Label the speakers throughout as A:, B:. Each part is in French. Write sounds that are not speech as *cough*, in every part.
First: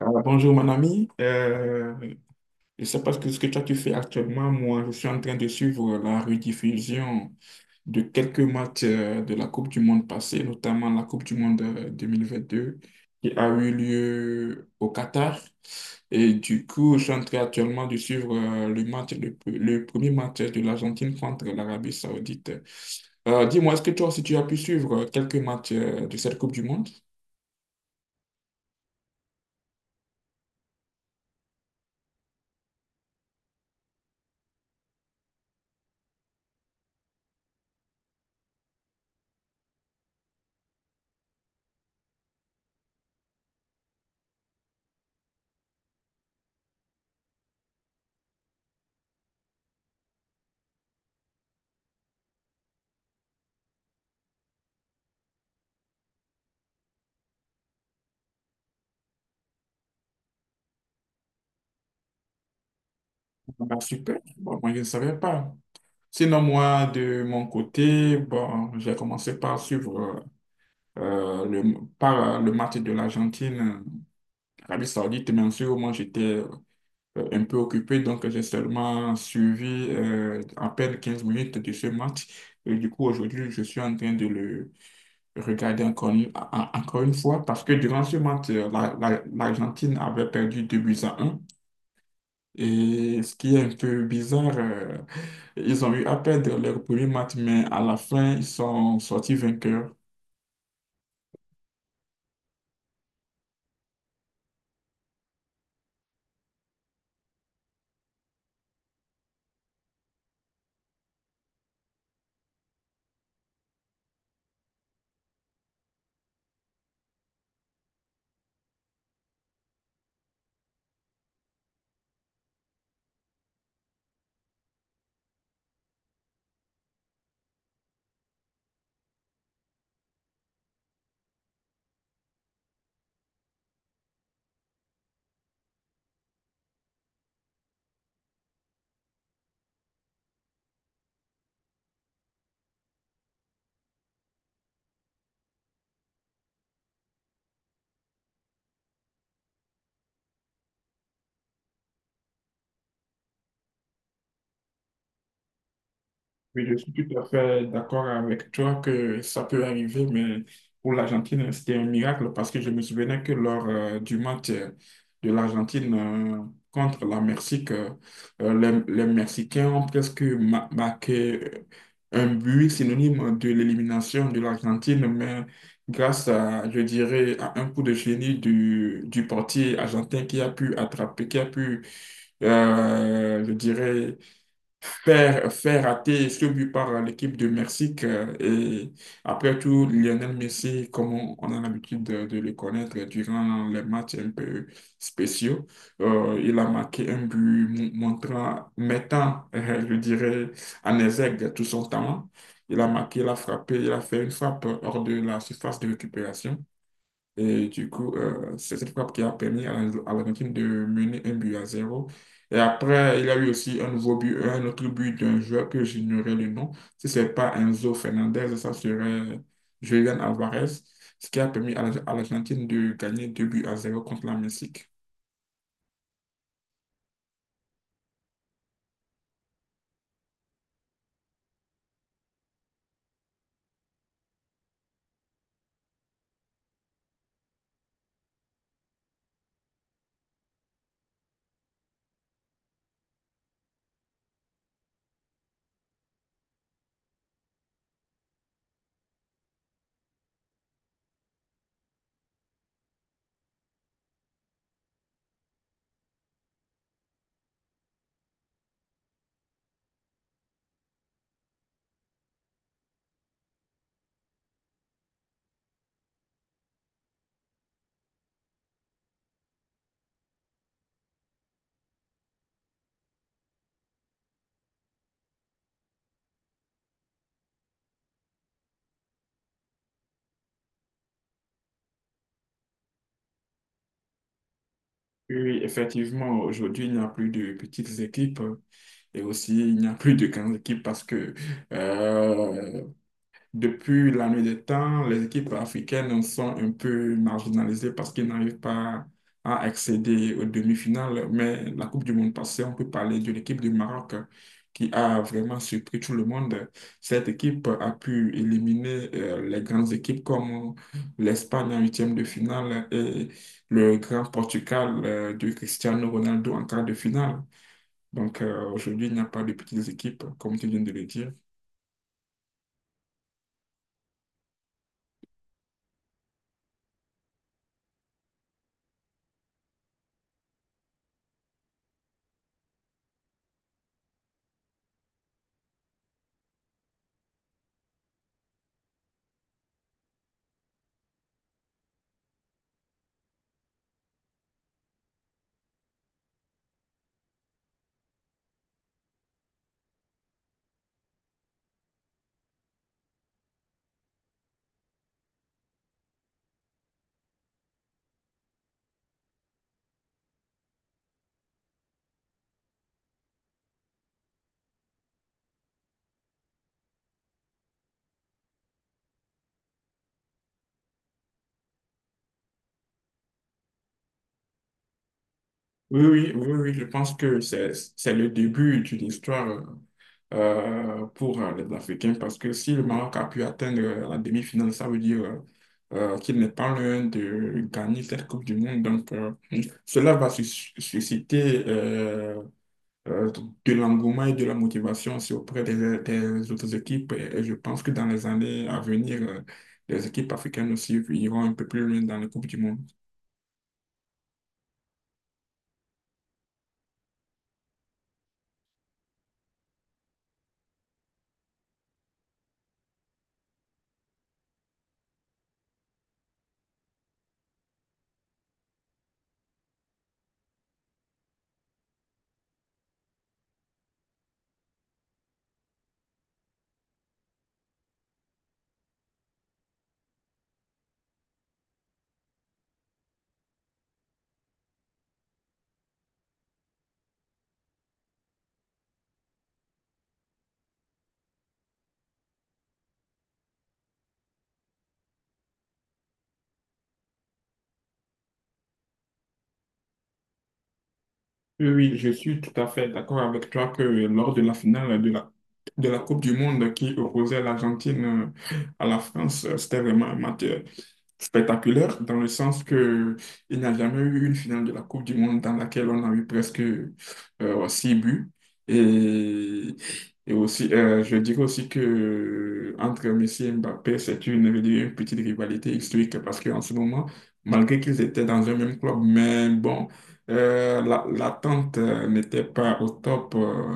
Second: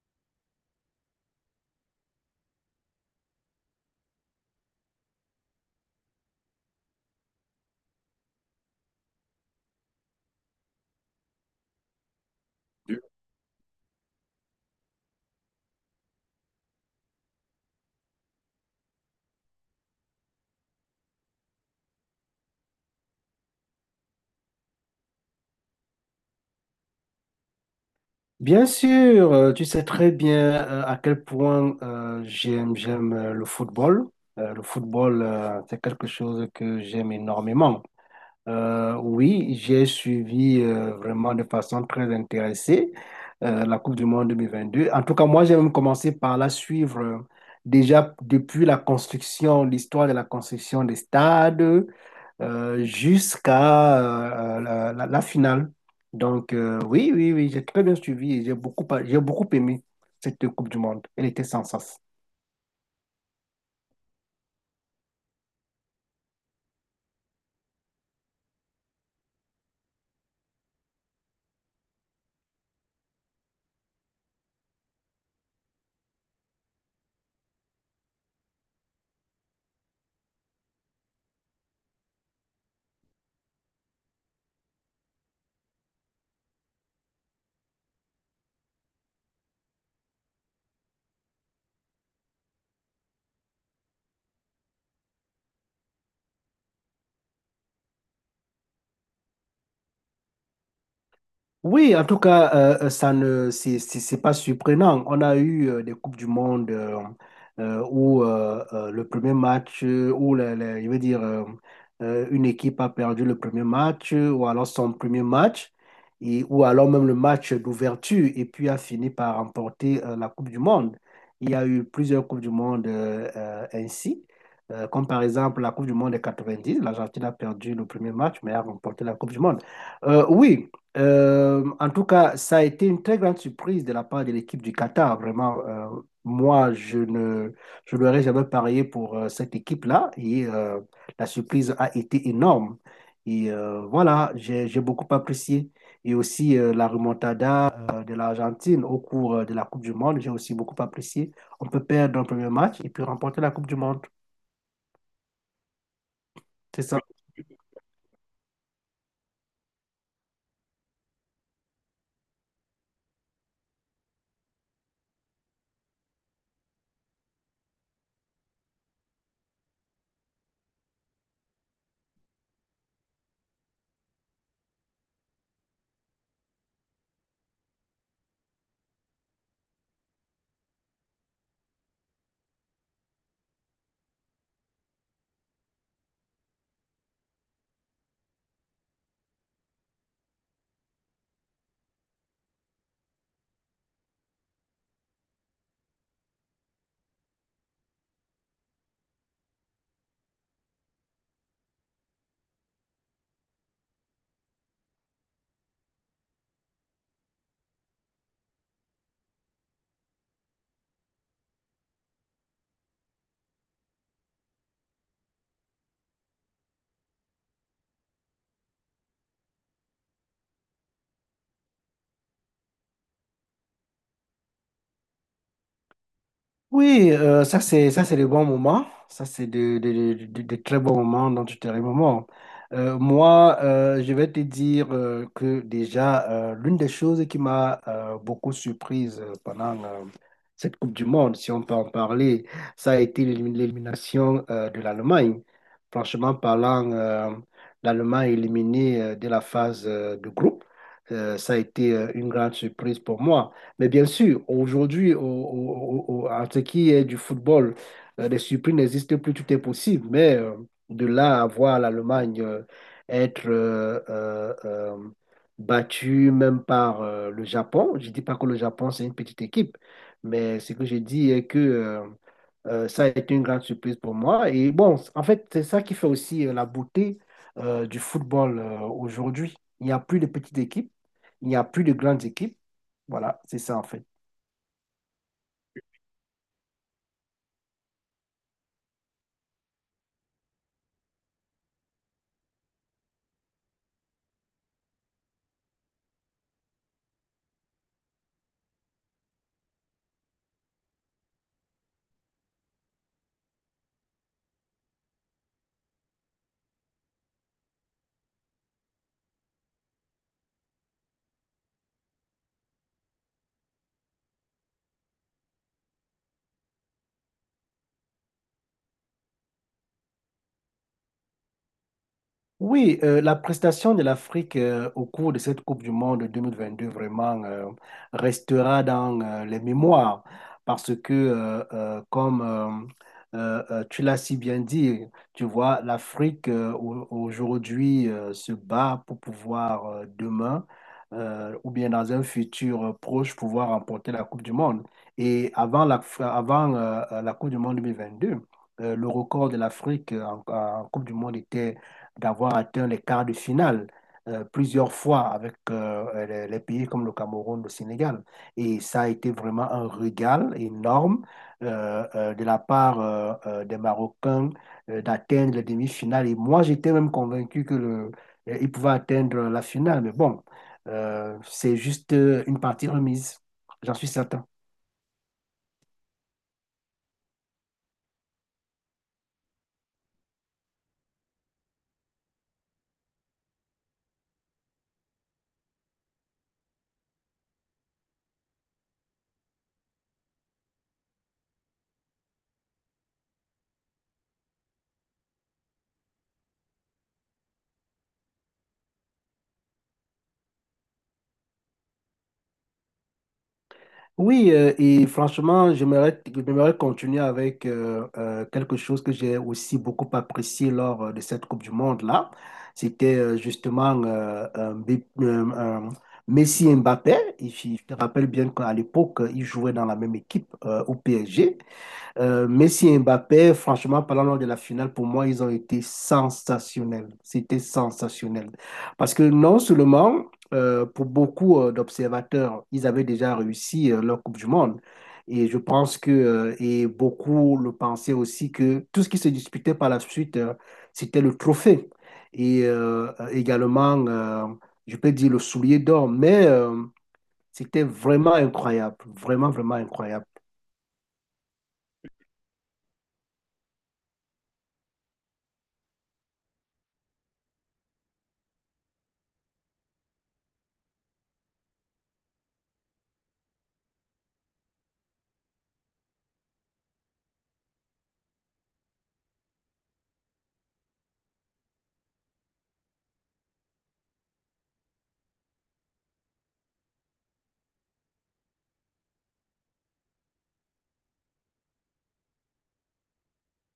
A: Alors, bonjour mon ami. Je ne sais pas ce que toi tu fais actuellement. Moi, je suis en train de suivre la rediffusion de quelques matchs de la Coupe du Monde passée, notamment la Coupe du Monde 2022 qui a eu lieu au Qatar. Et du coup, je suis en train actuellement de suivre le premier match de l'Argentine contre l'Arabie Saoudite. Dis-moi, est-ce que toi aussi tu as pu suivre quelques matchs de cette Coupe du Monde?
B: Bien sûr, tu sais très bien à quel point j'aime le football. Le football, c'est quelque chose que j'aime énormément. Oui, j'ai suivi vraiment de façon très intéressée la Coupe du Monde 2022. En tout cas, moi, j'ai même commencé par la suivre déjà depuis la construction, l'histoire de la construction des stades jusqu'à la finale. Donc, oui, oui, oui, j'ai très bien suivi et j'ai beaucoup aimé cette Coupe du Monde. Elle était sans sens.
A: Ah, super. Bon, moi je ne savais pas. Sinon, moi, de mon côté, bon, j'ai commencé par suivre le match de l'Argentine, Arabie Saoudite, bien sûr. Moi, j'étais un peu occupé, donc j'ai seulement suivi à peine 15 minutes de ce match. Et du coup, aujourd'hui, je suis en train de le regarder encore une fois parce que durant ce match, l'Argentine avait perdu 2 buts à 1, et ce qui est un peu bizarre, ils ont eu à perdre leur premier match, mais à la fin, ils sont sortis vainqueurs.
B: Oui, en tout cas, ça ne, c'est pas surprenant. On a eu des Coupes du Monde où le premier match, je veux dire, une équipe a perdu le premier match, ou alors son premier match, et, ou alors même le match d'ouverture, et puis a fini par remporter la Coupe du Monde. Il y a eu plusieurs Coupes du Monde ainsi, comme par exemple la Coupe du Monde des 90. L'Argentine a perdu le premier match, mais a remporté la Coupe du Monde. Oui. En tout cas, ça a été une très grande surprise de la part de l'équipe du Qatar. Vraiment, moi, je ne, je n'aurais jamais parié pour cette équipe-là et la surprise a été énorme. Et voilà, j'ai beaucoup apprécié. Et aussi la remontada de l'Argentine au cours de la Coupe du Monde, j'ai aussi beaucoup apprécié. On peut perdre un premier match et puis remporter la Coupe du Monde.
A: Oui, je
B: C'est
A: suis
B: ça.
A: tout à fait d'accord avec toi que ça peut arriver, mais pour l'Argentine, c'était un miracle parce que je me souvenais que lors du match de l'Argentine contre la Mexique, euh, les Mexicains ont presque marqué un but synonyme de l'élimination de l'Argentine, mais grâce à, je dirais, à un coup de génie du portier argentin qui a pu attraper, qui a pu, je dirais, faire rater ce but par l'équipe de Mexique. Et après tout, Lionel Messi, comme on a l'habitude de le connaître durant les matchs un peu spéciaux, il a marqué un but montrant, mettant, je dirais, en exergue tout son talent. Il a marqué, il a frappé, il a fait une frappe hors de la surface de récupération. Et du coup, c'est cette frappe qui a permis à à l'Argentine de mener 1 but à 0. Et après, il y a eu aussi un nouveau but, un autre but d'un joueur que j'ignorais le nom. Si ce n'est pas Enzo Fernandez, ça serait Julian Alvarez, ce qui a permis à à l'Argentine de gagner 2 buts à 0 contre la Mexique.
B: Oui, ça c'est le bon moment. Ça c'est de très bons moments dont tu te remémores. Moi, je vais te dire que déjà, l'une des choses qui m'a beaucoup surprise pendant cette Coupe du Monde, si on peut en parler, ça a été l'élimination de l'Allemagne. Franchement parlant, l'Allemagne éliminée dès la phase de groupe, ça a été une grande surprise pour moi. Mais bien sûr, aujourd'hui, en ce qui est du football, les surprises n'existent plus, tout est possible. Mais de là à voir l'Allemagne être battue même par le Japon, je ne dis pas que le Japon, c'est une petite équipe, mais ce que je dis est que ça a été une grande surprise pour moi. Et bon, en fait, c'est ça qui fait aussi la beauté du football aujourd'hui. Il n'y a plus de petites équipes, il n'y a plus de grandes équipes. Voilà, c'est ça en fait.
A: Oui, oui, effectivement, aujourd'hui, il n'y a plus de petites équipes. Et aussi, il n'y a plus de grandes équipes parce que euh, depuis la nuit des temps, les équipes africaines sont un peu marginalisées parce qu'ils n'arrivent pas à accéder aux demi-finales. Mais la Coupe du Monde passée, on peut parler de l'équipe du Maroc qui a vraiment surpris tout le monde. Cette équipe a pu éliminer les grandes équipes comme l'Espagne en huitième de finale et le grand Portugal de Cristiano Ronaldo en quart de finale. Donc aujourd'hui, il n'y a pas de petites équipes, comme tu viens de le dire.
B: Oui, la prestation de l'Afrique au cours de cette Coupe du Monde 2022 vraiment restera dans les mémoires parce que, comme tu l'as si bien dit, tu vois, l'Afrique aujourd'hui se bat pour pouvoir demain ou bien dans un futur proche pouvoir remporter la Coupe du Monde. Et avant, la Coupe du Monde 2022, le record de l'Afrique en Coupe du Monde était d'avoir atteint les quarts de finale plusieurs fois avec les pays comme le Cameroun, le Sénégal. Et ça a été vraiment un régal énorme de la part des Marocains d'atteindre les demi-finales. Et moi, j'étais même convaincu que ils pouvaient atteindre la finale. Mais bon, c'est juste une partie remise, j'en suis certain.
A: Oui, oui, oui, oui, je pense que c'est le début d'une histoire pour les Africains parce que si le Maroc a pu atteindre la demi-finale, ça veut dire qu'il n'est pas loin de gagner cette Coupe du Monde. Donc, cela va susciter euh, de l'engouement et de la motivation aussi auprès des autres équipes. Et je pense que dans les années à venir, les équipes africaines aussi iront un peu plus loin dans les Coupes du Monde.
B: Oui, et franchement, j'aimerais continuer avec quelque chose que j'ai aussi beaucoup apprécié lors de cette Coupe du Monde-là. C'était justement un Messi et Mbappé. Et je te rappelle bien qu'à l'époque, ils jouaient dans la même équipe au PSG. Messi et Mbappé, franchement, parlant lors de la finale, pour moi, ils ont été sensationnels. C'était sensationnel. Parce que non seulement, pour beaucoup d'observateurs, ils avaient déjà réussi leur Coupe du Monde. Et je pense que, et beaucoup le pensaient aussi, que tout ce qui se disputait par la suite, c'était le trophée. Et également, je peux dire le soulier d'or. Mais c'était vraiment incroyable. Vraiment, vraiment incroyable.
A: Oui, oui, je suis tout à fait d'accord avec toi que lors de la finale de la Coupe du Monde qui opposait l'Argentine à la France. C'était vraiment un match spectaculaire dans le sens que il n'y a jamais eu une finale de la Coupe du Monde dans laquelle on a eu presque 6 buts. Et, et aussi, je dirais aussi que entre Messi et Mbappé, c'est une, je dirais une petite rivalité historique parce qu'en ce moment, malgré qu'ils étaient dans un même club, mais bon, l'attente n'était pas au top.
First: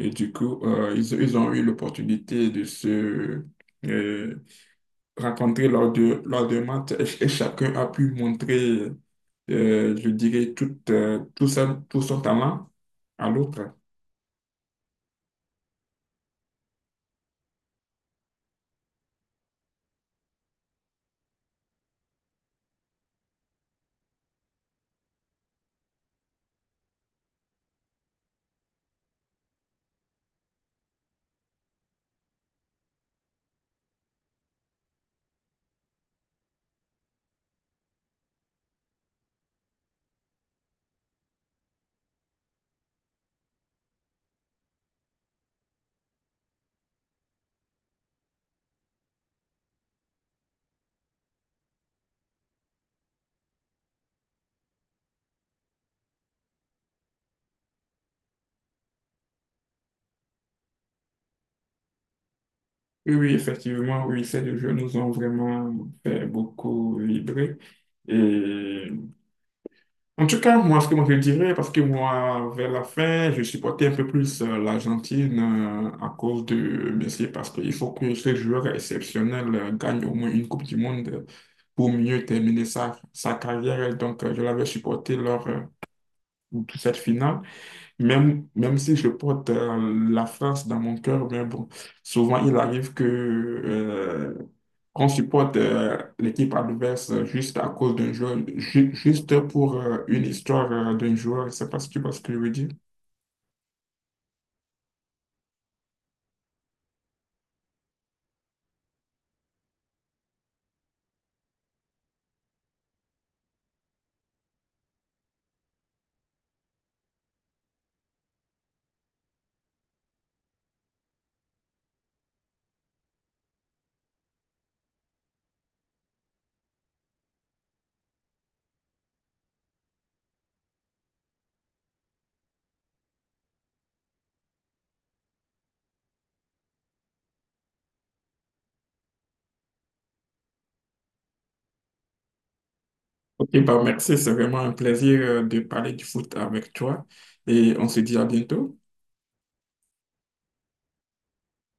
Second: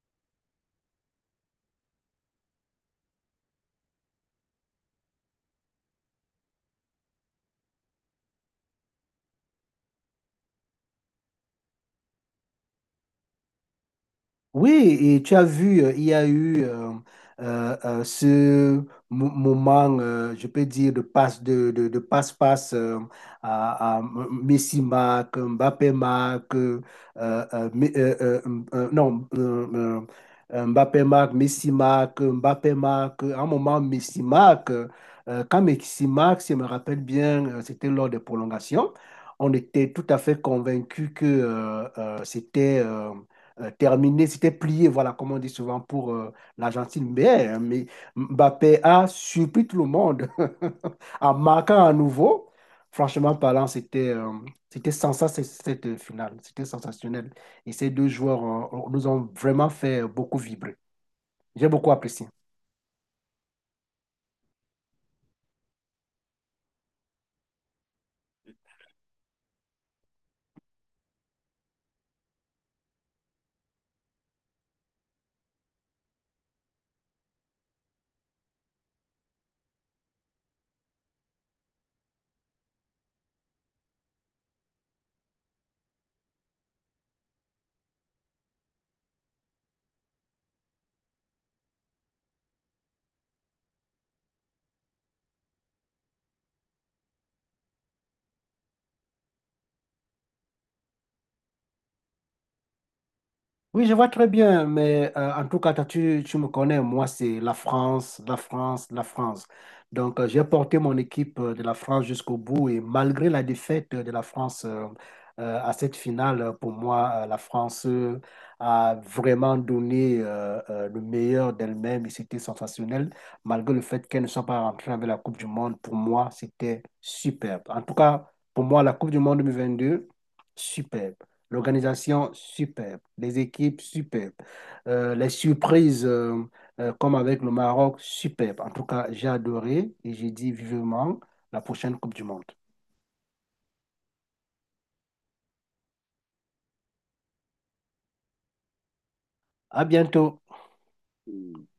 A: Et du coup, ils ont eu l'opportunité de se, euh, rencontrés lors de match, et chacun a pu montrer, je dirais, tout son talent à l'autre.
B: Oui, et tu as vu, il y a eu ce moment, je peux dire, de passe-passe à Messi marque, Mbappé marque, mais- non, Mbappé marque, Messi marque, Mbappé marque. À un moment, Messi marque. Quand Messi marque, si je me rappelle bien, c'était lors des prolongations. On était tout à fait convaincus que c'était terminé, c'était plié, voilà, comme on dit souvent pour l'Argentine. Mais Mbappé a surpris tout le monde *laughs* en marquant à nouveau. Franchement parlant, c'était sensationnel cette finale. C'était sensationnel. Et ces deux joueurs nous ont vraiment fait beaucoup vibrer. J'ai beaucoup apprécié.
A: Oui, oui, effectivement, oui, ces deux jeux nous ont vraiment fait beaucoup vibrer. Et en tout cas, moi, ce que moi je dirais, parce que moi, vers la fin, je supportais un peu plus l'Argentine à cause de Messi, parce qu'il faut que ce joueur exceptionnel gagne au moins une Coupe du Monde pour mieux terminer sa, sa carrière. Et donc, je l'avais supporté lors de toute cette finale, même, même si je porte la France dans mon cœur, mais bon, souvent il arrive que qu'on supporte l'équipe adverse juste à cause d'un joueur, juste pour une histoire d'un joueur. Je ne sais pas si tu vois ce que je veux dire.
B: Oui, je vois très bien, mais en tout cas, toi, tu me connais, moi, c'est la France, la France, la France. Donc, j'ai porté mon équipe de la France jusqu'au bout et malgré la défaite de la France à cette finale, pour moi, la France a vraiment donné le meilleur d'elle-même et c'était sensationnel. Malgré le fait qu'elle ne soit pas rentrée avec la Coupe du Monde, pour moi, c'était superbe. En tout cas, pour moi, la Coupe du Monde 2022, superbe. L'organisation superbe, les équipes superbes, les surprises comme avec le Maroc superbes. En tout cas, j'ai adoré et j'ai dit vivement la prochaine Coupe du Monde.
A: Ok, bah merci, c'est vraiment un plaisir de parler du foot avec toi, et on se dit à bientôt.
B: À bientôt.